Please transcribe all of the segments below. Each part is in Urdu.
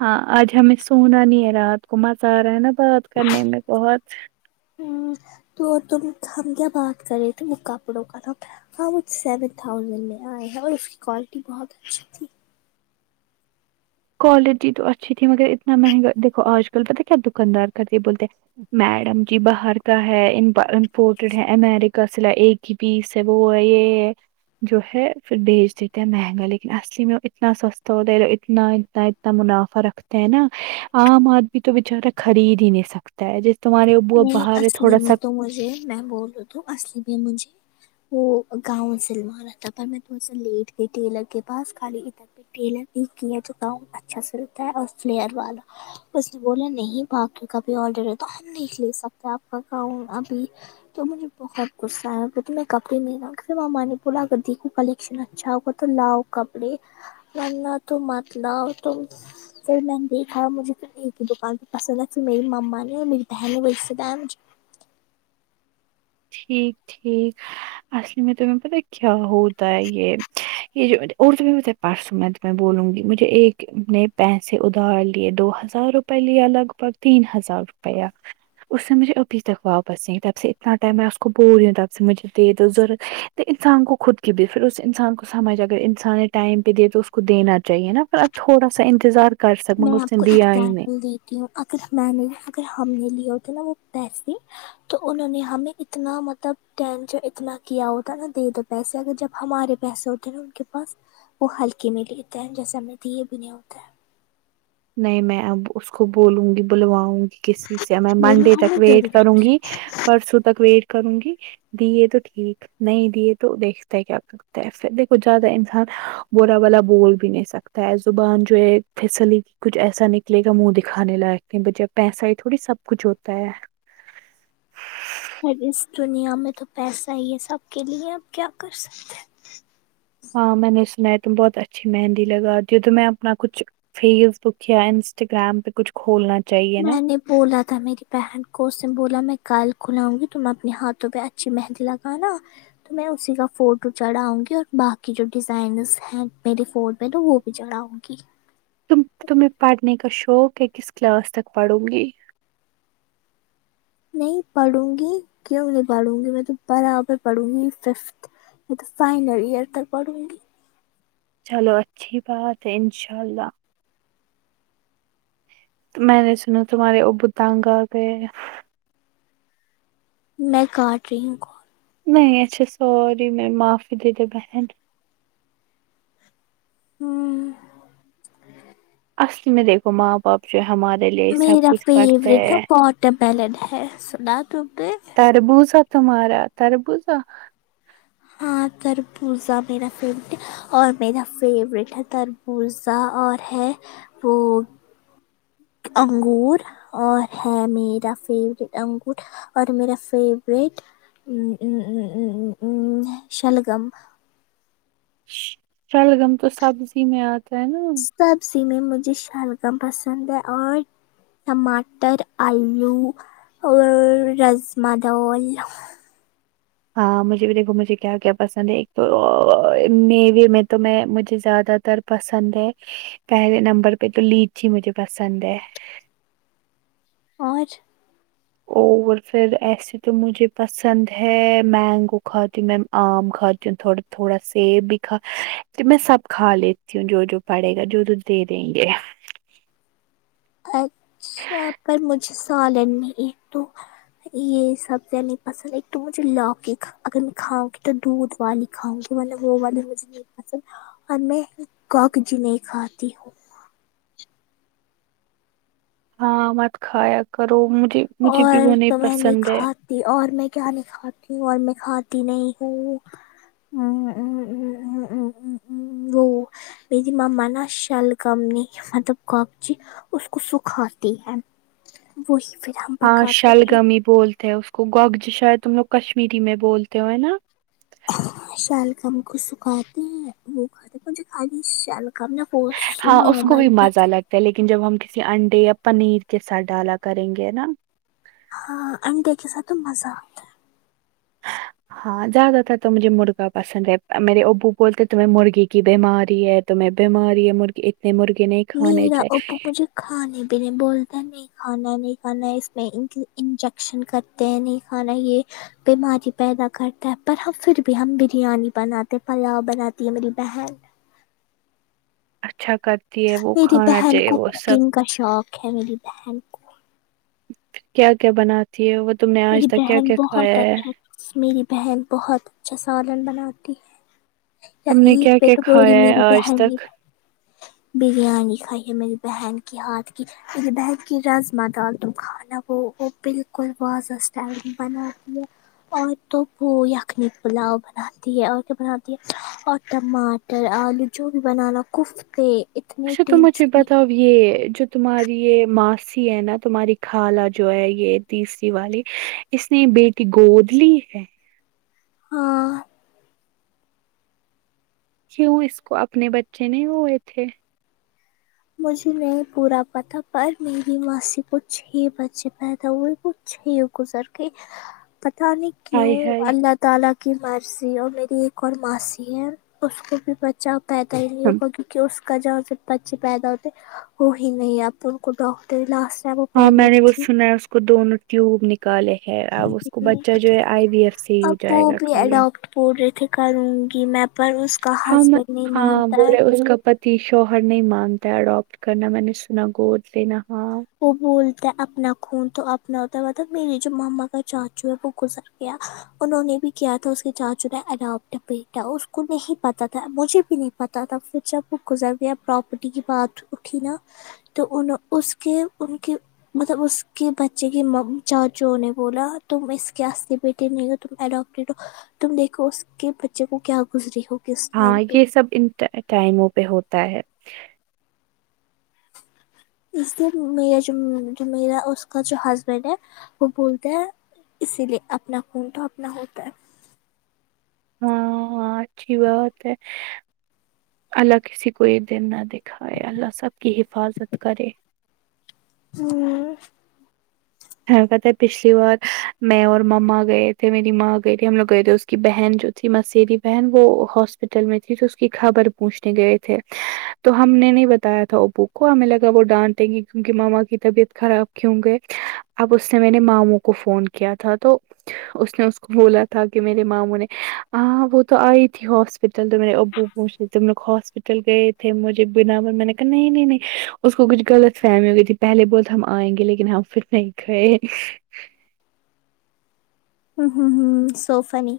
ہاں آج ہمیں سونا نہیں ہے رات کو مزہ آ رہا ہے نا بات کرنے میں بہت ہ تو تم ہم کیا بات کر رہے تھے وہ کپڑوں کر ن ہاں وہ سیون تھوسنڈ میں آئے ہیں اور اس کی کوالٹی بہت اچھی تھی کوالٹی تو اچھی تھی مگر اتنا مہنگا دیکھو آج کل پتا کیا دکاندار کرتی بولتے میڈم جی باہر کا ہے امپورٹڈ ہے امیریکا سے لاے ایک کی بھی سے وہ ہے یہ ہے جو ہے پھر بیچ دیتے ہیں مہنگا لیکن اصلی میں اتنا سستا ہوتا ہے اتنا اتنا اتنا منافع رکھتے ہیں نا عام آدمی تو بچارہ خرید ہی نہیں سکتا ہے جس تمہارے اب نہیں باہر ہے اصلی تھوڑا سا میں تو مجھے میں بولوں تو اصلی میں مجھے وہ گاؤں سلوا رہا تھا پر میں تھوڑا سا لیٹ گئی ٹیلر کے پاس خالی اتنا ٹیلر بھی کیا ہے جو گون اچھا سلتا ہے اور فلیئر والا اس نے بولا نہیں باقی کا بھی آڈر ہے تو ہم نہیں لے سکتے آپ کا گون ابھی تو مجھے بہت غصہ آیا وہ تو میں کپڑے نہیں [unintelligible] تو مما نے بولا دیکھو کل ہی اچھا ہوگا تو لاؤ کپڑے ورنہ تو مت لاؤ تو پھر میں نے دیکھا مجھے تو ایک ہی دکان پے پسند ہے پھر میری مما نے اور میر بھن [unintelligible] ٹھیک ٹھیک اصل میں تمہیں پتا کیا ہوتا ہے یہ یہ جو اور تمہیں پتا پرسوں میں تو میں بولوں گی مجھے ایک نے پیسے ادھار لیے دو ہزار روپے لیا لگ بھگ تین ہزار روپیہ اس سے مجھے ابھی تک واپس نہیں تب سے اتنا میں اس کو بول رہی ہو تب سے مجھے دیدو ضرورت تو انسان کو خود کی بھی پھر اس انسان کو سمجھ اگر انسان نے ٹائم پہ دے تو اس کو دینا چاہیے نا تھوڑا سا انتظار کر سک میں مگر اس آپ نے کو دیا ہی نہیں ایگزامپل اگر میں نے اگر ہم نے لیے ہوتے نا وہ پیسے تو انہوں نے ہمیں اتنا مطلب ٹینشن اتنا کیا ہوتا نا دے دیتا پیسے اگر جب ہمارے پیسے ہوتے ہیں نا ان کے پاس وہ ہلکے میں لیتا ہے جیسا ہم نے دیے بھی نہیں ہوتا ہے نہیں میں اب اس کو بولوں گی بلواؤں گی کسی سے میں بولو منڈے تک ہمیں ویٹ ضرورت ہے کروں گی پرسوں تک ویٹ کروں گی دیے تو ٹھیک نہیں دیے تو دیکھتے ہے کیا کرتا ہے پھر دیکھو ذیادہ انسان برا والا بول بھی نہیں سکتا ہے زبان جو ہے پسلی کچھ ایسا نکلے گا منہ دکھانے لایق نہی بچے پیسہ ہی تھوڑی سب کچھ ہوتا ہے اب اس دنیا میں تو پیسہ ہی ہے سب کے لیے اب کیا کر سکتے ہیں ہاں میں نے سنا ہے تم بہت اچھی مہندی لگاتی ہو تو میں اپنا کچھ فیس بک یا انسٹاگررام پہ کچھ کھولنا چاہیے نا میں نے بولا تھا میری بہن کو اس نے بولا میں کل کھلؤں گی تم اپنے ہاتھوں پہ اچھی مہندی لگانا تو میں اسی کا فوٹو چڑھاؤں گی اور باقی جو ڈیزائنس ہیں میرے فون پہ تو وہ بھی چڑاؤں گی تم تمہیں پڑھنے کا شوق ہے کس کلاس تک پڑھوں گی نہیں پڑھوں گی کیوں نہیں پڑھوں گی میں تو برابر پڑھوں گی ففتھ میں تو فائنل ایئر تر پڑھوں گی چلو اچھی بات ہے انشاء اللہ میں نے سنا تمہارے ا بو تنگ آگئے ہے میں کاٹ رہی ہوں کال نہیں اچھا سوری معافی دے دے بہن ہممم اصل می دیکھو ماں باپ جو ہمارے لیے سب میرا کچھ پڑھتے فیوریٹ ہے [unintelligible] ہے سنا تم نے تربوزا تمہارا تربوزا ہاں تربوزہ میرا فیورٹ ہے اور میرا فیوریٹ ہے تربوزہ اور ہے وہ انگور اور ہے میرا فیوریٹ انگور اور میرا فیفریٹ امم امم امم امممم شلگم شلگم تو سبزی میں آتا ہے نا سبزی میں مجھے شلگم پسند ہے اور ٹماٹر آلو اور رجما دال ہاں مجھے بھی دیکھو مجھے کیا کیا پسند ہے ایک تو میوے میں تو میں مجھے زیادہ تر پسند ہے پہلے نمبر پہ تو لیچی مجھے پسند ہے اور اور پھر ایسے تو مجھے پسند ہے مینگو کھاتی میں آم کھاتی ہوں تھڑا تھوڑا سیب بھی کھا تو میں سب کھا لیتی ہوں جو جو پڑے گا جو جو دے دیں گے اچھا پر مجھے سالن نہیں ہے تو یہ سبزیاں نہیں پسند ایک تو مجھے لوکی اگر میں کھاؤں گی تو دودھ والی کھاؤں گی وہ والے مجھے نہیں پسند اور میں کاک جی نہیں کھاتی ہوں ہاں مت کھایا کرو مجھے مجھے بھی وہ اور تو نہیں میں پسند ہے کھاتی اور میں کیا نہیں کھاتی ہوں اور میں کھاتی نہیں ہوں امم امم امم امم امممم وہ میری ماما نا شلگم نہیں مطلب کاکچی اس کو سکھاتی ہے وہی پھر ہم ہاں پکاتے ہیں شلگمی بولتے ہیں اس کو گوگجی شاید تم لوگ کشمیری میں بولتے ہو نا شلگم کو سکھاتی ہیں وہ کھاتے مجھے کھای شلگم ن پو ہاں اس کو نارمل بھی پت مزہ [unintelligible] لگتا لیکن جب ہم کسی انڈے یا پنیر کے ساتھ ڈالا کریں گے نا ہاں انڈے کے ساتھ تو مزہ آتا ہ ہاں زیادہ تر تو مجھے مرغا پسند ہے میرے ابو بولتے تمہیں مرغی کی بیماری ہے تمہیں بیماری ہے مرغے اتنے مرغے نہیں کھانے میرا چاہیے ابو مجھے کھانے پینے بولتا ہے نہیں کھانا ہے نہیں کھانا اس میں انجیکشن کرتے ہیں نہیں کھانا یہ بیماری پیدا کرتا ہے پر ہم پھر بھی ہم بریانی بناتے ہیں پلاؤ بناتی ہے میری بہن اچھا کرتی ہے وہ میری کھانا بہن چاہیے کو وہ سب کوکنگ کا شوق ہے میری بہن کو کیا کیا بناتی ہے وہ تم نے آج میری تک کیا بہن کیا کھایا بہت ہے اچھا میری بہن بہت اچھا سالن بناتی ہے تم نے ایک کیا پ کیا تو بول رہی کھایا ہے میری آج بہن تک بریانی کھائی ہے میری بہن کے ہاتھ کی میرے بہن کے رجما ڈال د کھانا وہ وہ بالکل وازس ٹائم بنا لو اور تووپو یخنی پلاؤ بناتی ہے اور کیا بناتی ہے اور ٹماٹر آلو جو بھی بنانا کوف تھے اچا تو مجھے بتا ہو [unintelligible] یہ جو تمہاری یہ ماسی ہے نا تمہاری خالہ جو ہے یہ تیسری والی اس نے بیٹی گود لی ہے ہاں کیوں اس کو اپنے بچے نہیں ہوئے تھے مجھے نہیں بورا پتا پر میری ماں سے کچ چھ بچے پیدا ہوے تھے چھ گزر کے پتہ نہیں کیوں ہائے ہائے اللہ تعالی کی مرضی اور میری ایک اور ماسی ہے اس کو بھی با جہ پیدا ہی نہیں ہوگا کیونکہ اس کا جا بچے پیدا ہوتے وہ ہی نہیں آپ ڈاکٹری لاسٹ ٹائم وہ ہاں پلگ میں نے وہ تھی سنا ہے اس کو دونوں ٹیوب نکالے ہے اب اس کو بچہ جو ہے آئی وی ایف سے ہی ہو جائے گا کالے پور رت کروں گی میں پر اس کا ہم ہسبینڈ نہیں ہاں مانتا ہے بولے اس کا پتی شوہر نہیں مانتا اڈاپٹ کرنا میں نے سنا گود لینا ہاں وہ بولتا ہے اپنا خون تو اپنا ا مب میرری جو ماما کا چاچو ہے وہ گزر گیا انہوں نے بھی کیا تھا اس کے جچ ہے اڈاپٹ بیٹا اس کو نہیں پتا تھا مجھے بھی نہیں پتا تھا پھر جب وہ گزر گیا پراپرٹی کی بات اٹھی نا تو انوں اس کہ ان کی مطلب اس کے بچے کے چاچو نے بولا تم اس کے ہستے بیٹے نہیں تمڈٹی ہو تم دیکھو اس کے بچے کو کیا گزری ہو ہاں یہ سب ان ٹائموں پہ ہوتا ہے اس لیے میرا جو میرا اس کا جو ہسبینڈ ہے وہ بولتے ہیں اسی لیے اپنا خون تو اپنا ہوتا ہے ہاںاں اچھی بات ہے اللہ کسی کوئی دن نہ دے ائے اللہ سب کی حفاظت کرے ہمم کہ تھا پچھلی بار میں اور مما گئے تھے میری ماں گئی تھی ہم لوگ گئے تھے اس کی بہن جو تھی مسیری بہن وہ ہاسپٹل میں تھی تو اس کی خبر پوچھنے گئے تھے تو ہم نے نہیں بتایا تھا وہ بک کو ہمیں لگا وہ ڈانٹیں گے کیونکہ ماما کی طبیعت خراب کیوں گئے اب اس نے میں نے ماموں کو فون کیا تھا تو اس نے اس کو بولا تھا کہ میرے ماموں نے ہاں وہ تو آئی تھی ہاسپٹل تو میرے ابو مھے تم لوگ ہاسپٹل گئے تھے مجھے بنا پر میں نے کہا نہیں نہیں نہیں اس کو کچھ غلط فہمی ہو گئی تھی پہلے بہت ہم آئیں گے لیکن ہم پھر نہیں کھے ہم ہمم سو فنی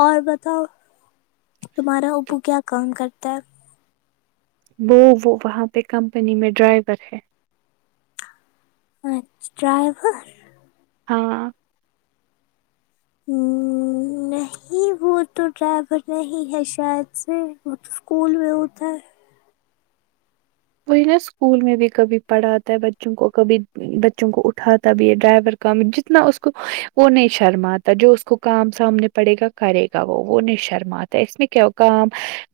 اور بتاؤ تمہارا اوبو کیا کام کرتا ہے وہ وہ وہاں پہ کمپنی میں ڈرائیور ہے اچھا ڈرائیورور ہاں ہمممم نہیںی وہ تو ڈرائیور نہیں ہے شاید سے وہ اسکول میں ہوتا ہے وہی نا اسکول میں بھی کبھی پڑھاتا ہے بچوں کو کبھی بچوں کو اٹھاتا بھی ڈرائیور کا جتنا اس کو وہ نہیں شرم آتا جو اس کو کام سامنے پڑے گا کرے گا وہ نہیں شرماتے اس میں کا کام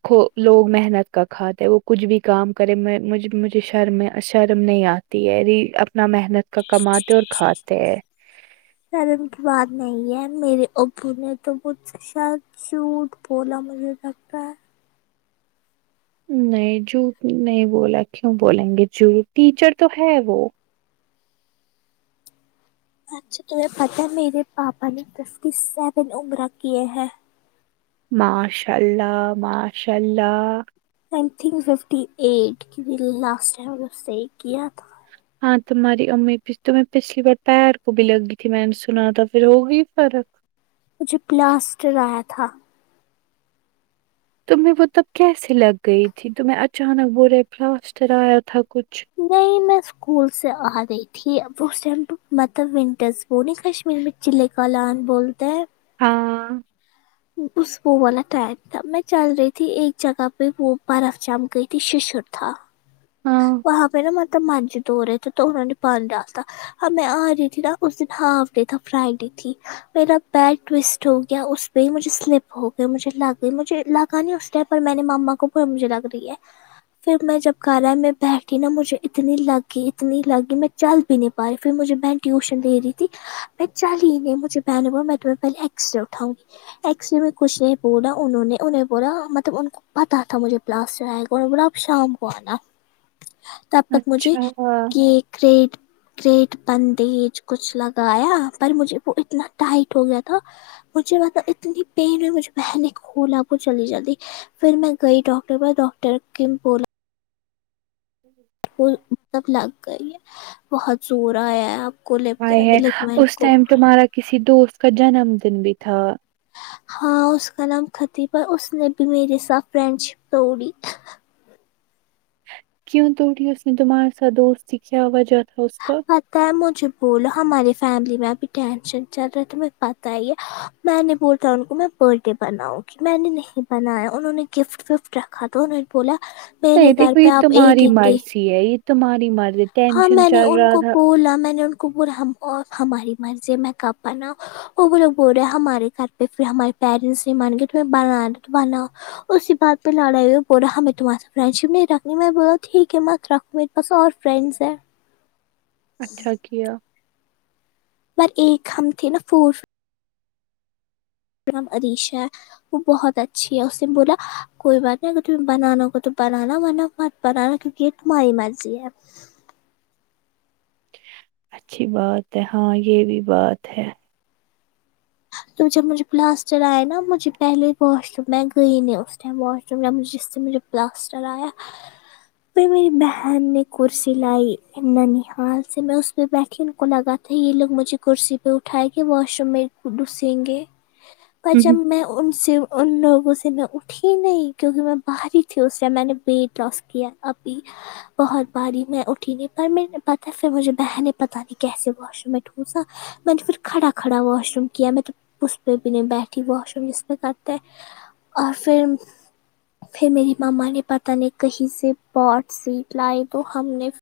ک لوگ محنت کا کھاتے ہیں وہ کچھ بھی کام کرے میں مجھ مجھے شرم شرم نہیں آتی ہے اپنا محنت کا کماتے اور کھاتے ہیں سرم کی بات نہیں ہے میرے ابو نے تو مجھ سے شا چوٹ بولا مجھے لگتا ہے نہیں جو نہیں بولا کیوں بولیں گے جر ٹیچر تو ہے وہ اچھا تمہیں پتا میرے پاپا نے دس کی سیون عمر کیے ہیں ماشاء اللہ ماشاء اللہ ننگ فف ایٹن لاسٹ ٹائم اس سے ایک کیا تھا ہاں تمہاری امی بھی تو میں پچھلی بار پیر کو بھی لگی تھی میں نے سنا تھا پھر ہوگئی فرق مجھے پلاسٹر آیا تھا تو میں وہ تب کیسے لگ گئی تھی تو میں اچانک بول رہے پلاسٹر آیا تھا کچھ نہیں میس اسکول سے آ گی تھی اب وہ مپو مطلب ونٹرس وہ نہیں کشمیر میں چلک لان بولتے ہیں ہاں اس وہ والا ٹائم تھا میں چل رہی تھی ایک جگہ پہ وہ برف جم گئی تھی ششر تھا ہاں وہاں پہ نا مطلب منج تو رہے تھے تو انہوں نے پانی ڈال تا ہم میں آ رہی تھی نا اس دن ہاف ڈے تھا فرائی ڈے تھی میرا بیٹ ٹوسٹ ہو گیا اس پہ ہی مجھے سلپ ہو گیا مجھے لگ گئی مجھے لگا نہیں اسٹیپ اور میں نے ماما کو بولا مجھے لگ رہی ہے پھر میں جب کر رہا ہے میں بیٹھی نا مجھے اتنی لگی اتنی لگی میں چل بھی نہیں پا رہی پھر مجھے بیٹ ٹیوشن دے رہی تھی میں چل ہی نہیں مجھے بہن بولا میں میں پہے ایکسٹرا اٹھاؤں گی ایکسٹرا میں کچھ نہیں بولا انہوں نے انہیں بولا مطلب ان کو پتا تھا مجھے پلاسٹر آئے گا اور اب شام کو آنا تب تک مجھے اچھا کیک ریڈ گریٹ بندیج کچھ لگایا پر مجھے وہ اتنا ٹائٹ ہو گیا تھا مجھے پتہ اتنی پین ہے مجھے بہن ایک کھولا کو چلی جاتی پھر میں گئی ڈاکٹر بعد ڈاکٹر کم بول [unintelligible] وہ مطلب لگ گئی ہے بہت زور آیا اب کو لب کے آئے ہے الیکمینٹ اس کو ٹائم تمہارا کسی دوست کا جنم دن بھی تھا ہاں اس کا نام خطبہ اس نے بھی میرے ساتھ فرینڈ شپ توڑی کیوں تو توڑھی ہے اس نے تمہارے ساتھ دوست کی کیا وجہ تھا اس کا پتا ہے مجھے بولو ہماری فیملی میں ابھی ٹینشن چل رہا تھا تمہں پتا ہی ہے میں نے بولا تھا ان کو میں برتھ ڈے بناؤں گی میں نے نہیں بنایا انہوں نے گفٹ وفٹ رکھا تھا انہوں نے بولا میرے گھر پہ آپ ایک ایک ڈے یہی ہے تمہاری مرد ہاں میں نے ان کو بولا میں نے ان کو بولا ہماری مرضی میں کب بنا اور وہ لگ بول رہے ہیں ہمارے گھر پہ پھر ہمارے پیرنٹس نے مانے گیا تمہیں بنا دو تو بنا اسی بات پہ لڑائی ہوئے بو رہا میں تمہار سے فرینڈ شپ نہیں رکھنی میں بو ہوں ٹھیک ہے مت رکھوں میرے پاس اور فرینڈس ہے اچھا کیا م ایک ہم تھے نا فور نام عریشا ہے وہ بہت اچھی ہے اس نے بولا کوئی بات نہیں اگر تمہیں بنانا ہوگا تو بنانا بناا پتا ہے نا کیونکہ یہ تمہاری مرضی ہے اچھی بات ہے ہاں یہ بھی بات ہے تو جب مجھے پلاسٹر آئے نا مجھے پہلے واش روم میں گئی نہیں اس ٹائم واش روم ب مجھ جس سے مجھے پلاسٹر آ ہے پھر میری بہن نے کرسی لائی ننحال سے میں اس پہ بیٹھی ان کو لگا تھاے یہ لوگ مجھے کرسی پہ اٹھا کے واش روم میں ڈسیں گے پر جب میں ان سے ان لوگوں سے میں اٹھی نہیں کیونکہ میں باہر ہی تھی اس سے میں نے ویٹ لاس کیا ابھی بہت باری میں اٹھی نہیں پر پتاہ پھر مجھے بہنیں پتہ نہیں کیسے ہوا ٹھوسا پھر میں نے کھاڑا کھاڑا واش روم کیا اس پہ بھی نہیں بیٹھی واش روم جس پہ کرتے اور پھر پھر میری ماما نے بات پتا نہیں کہیں سے پاٹ سیٹ لائی تو ہم نے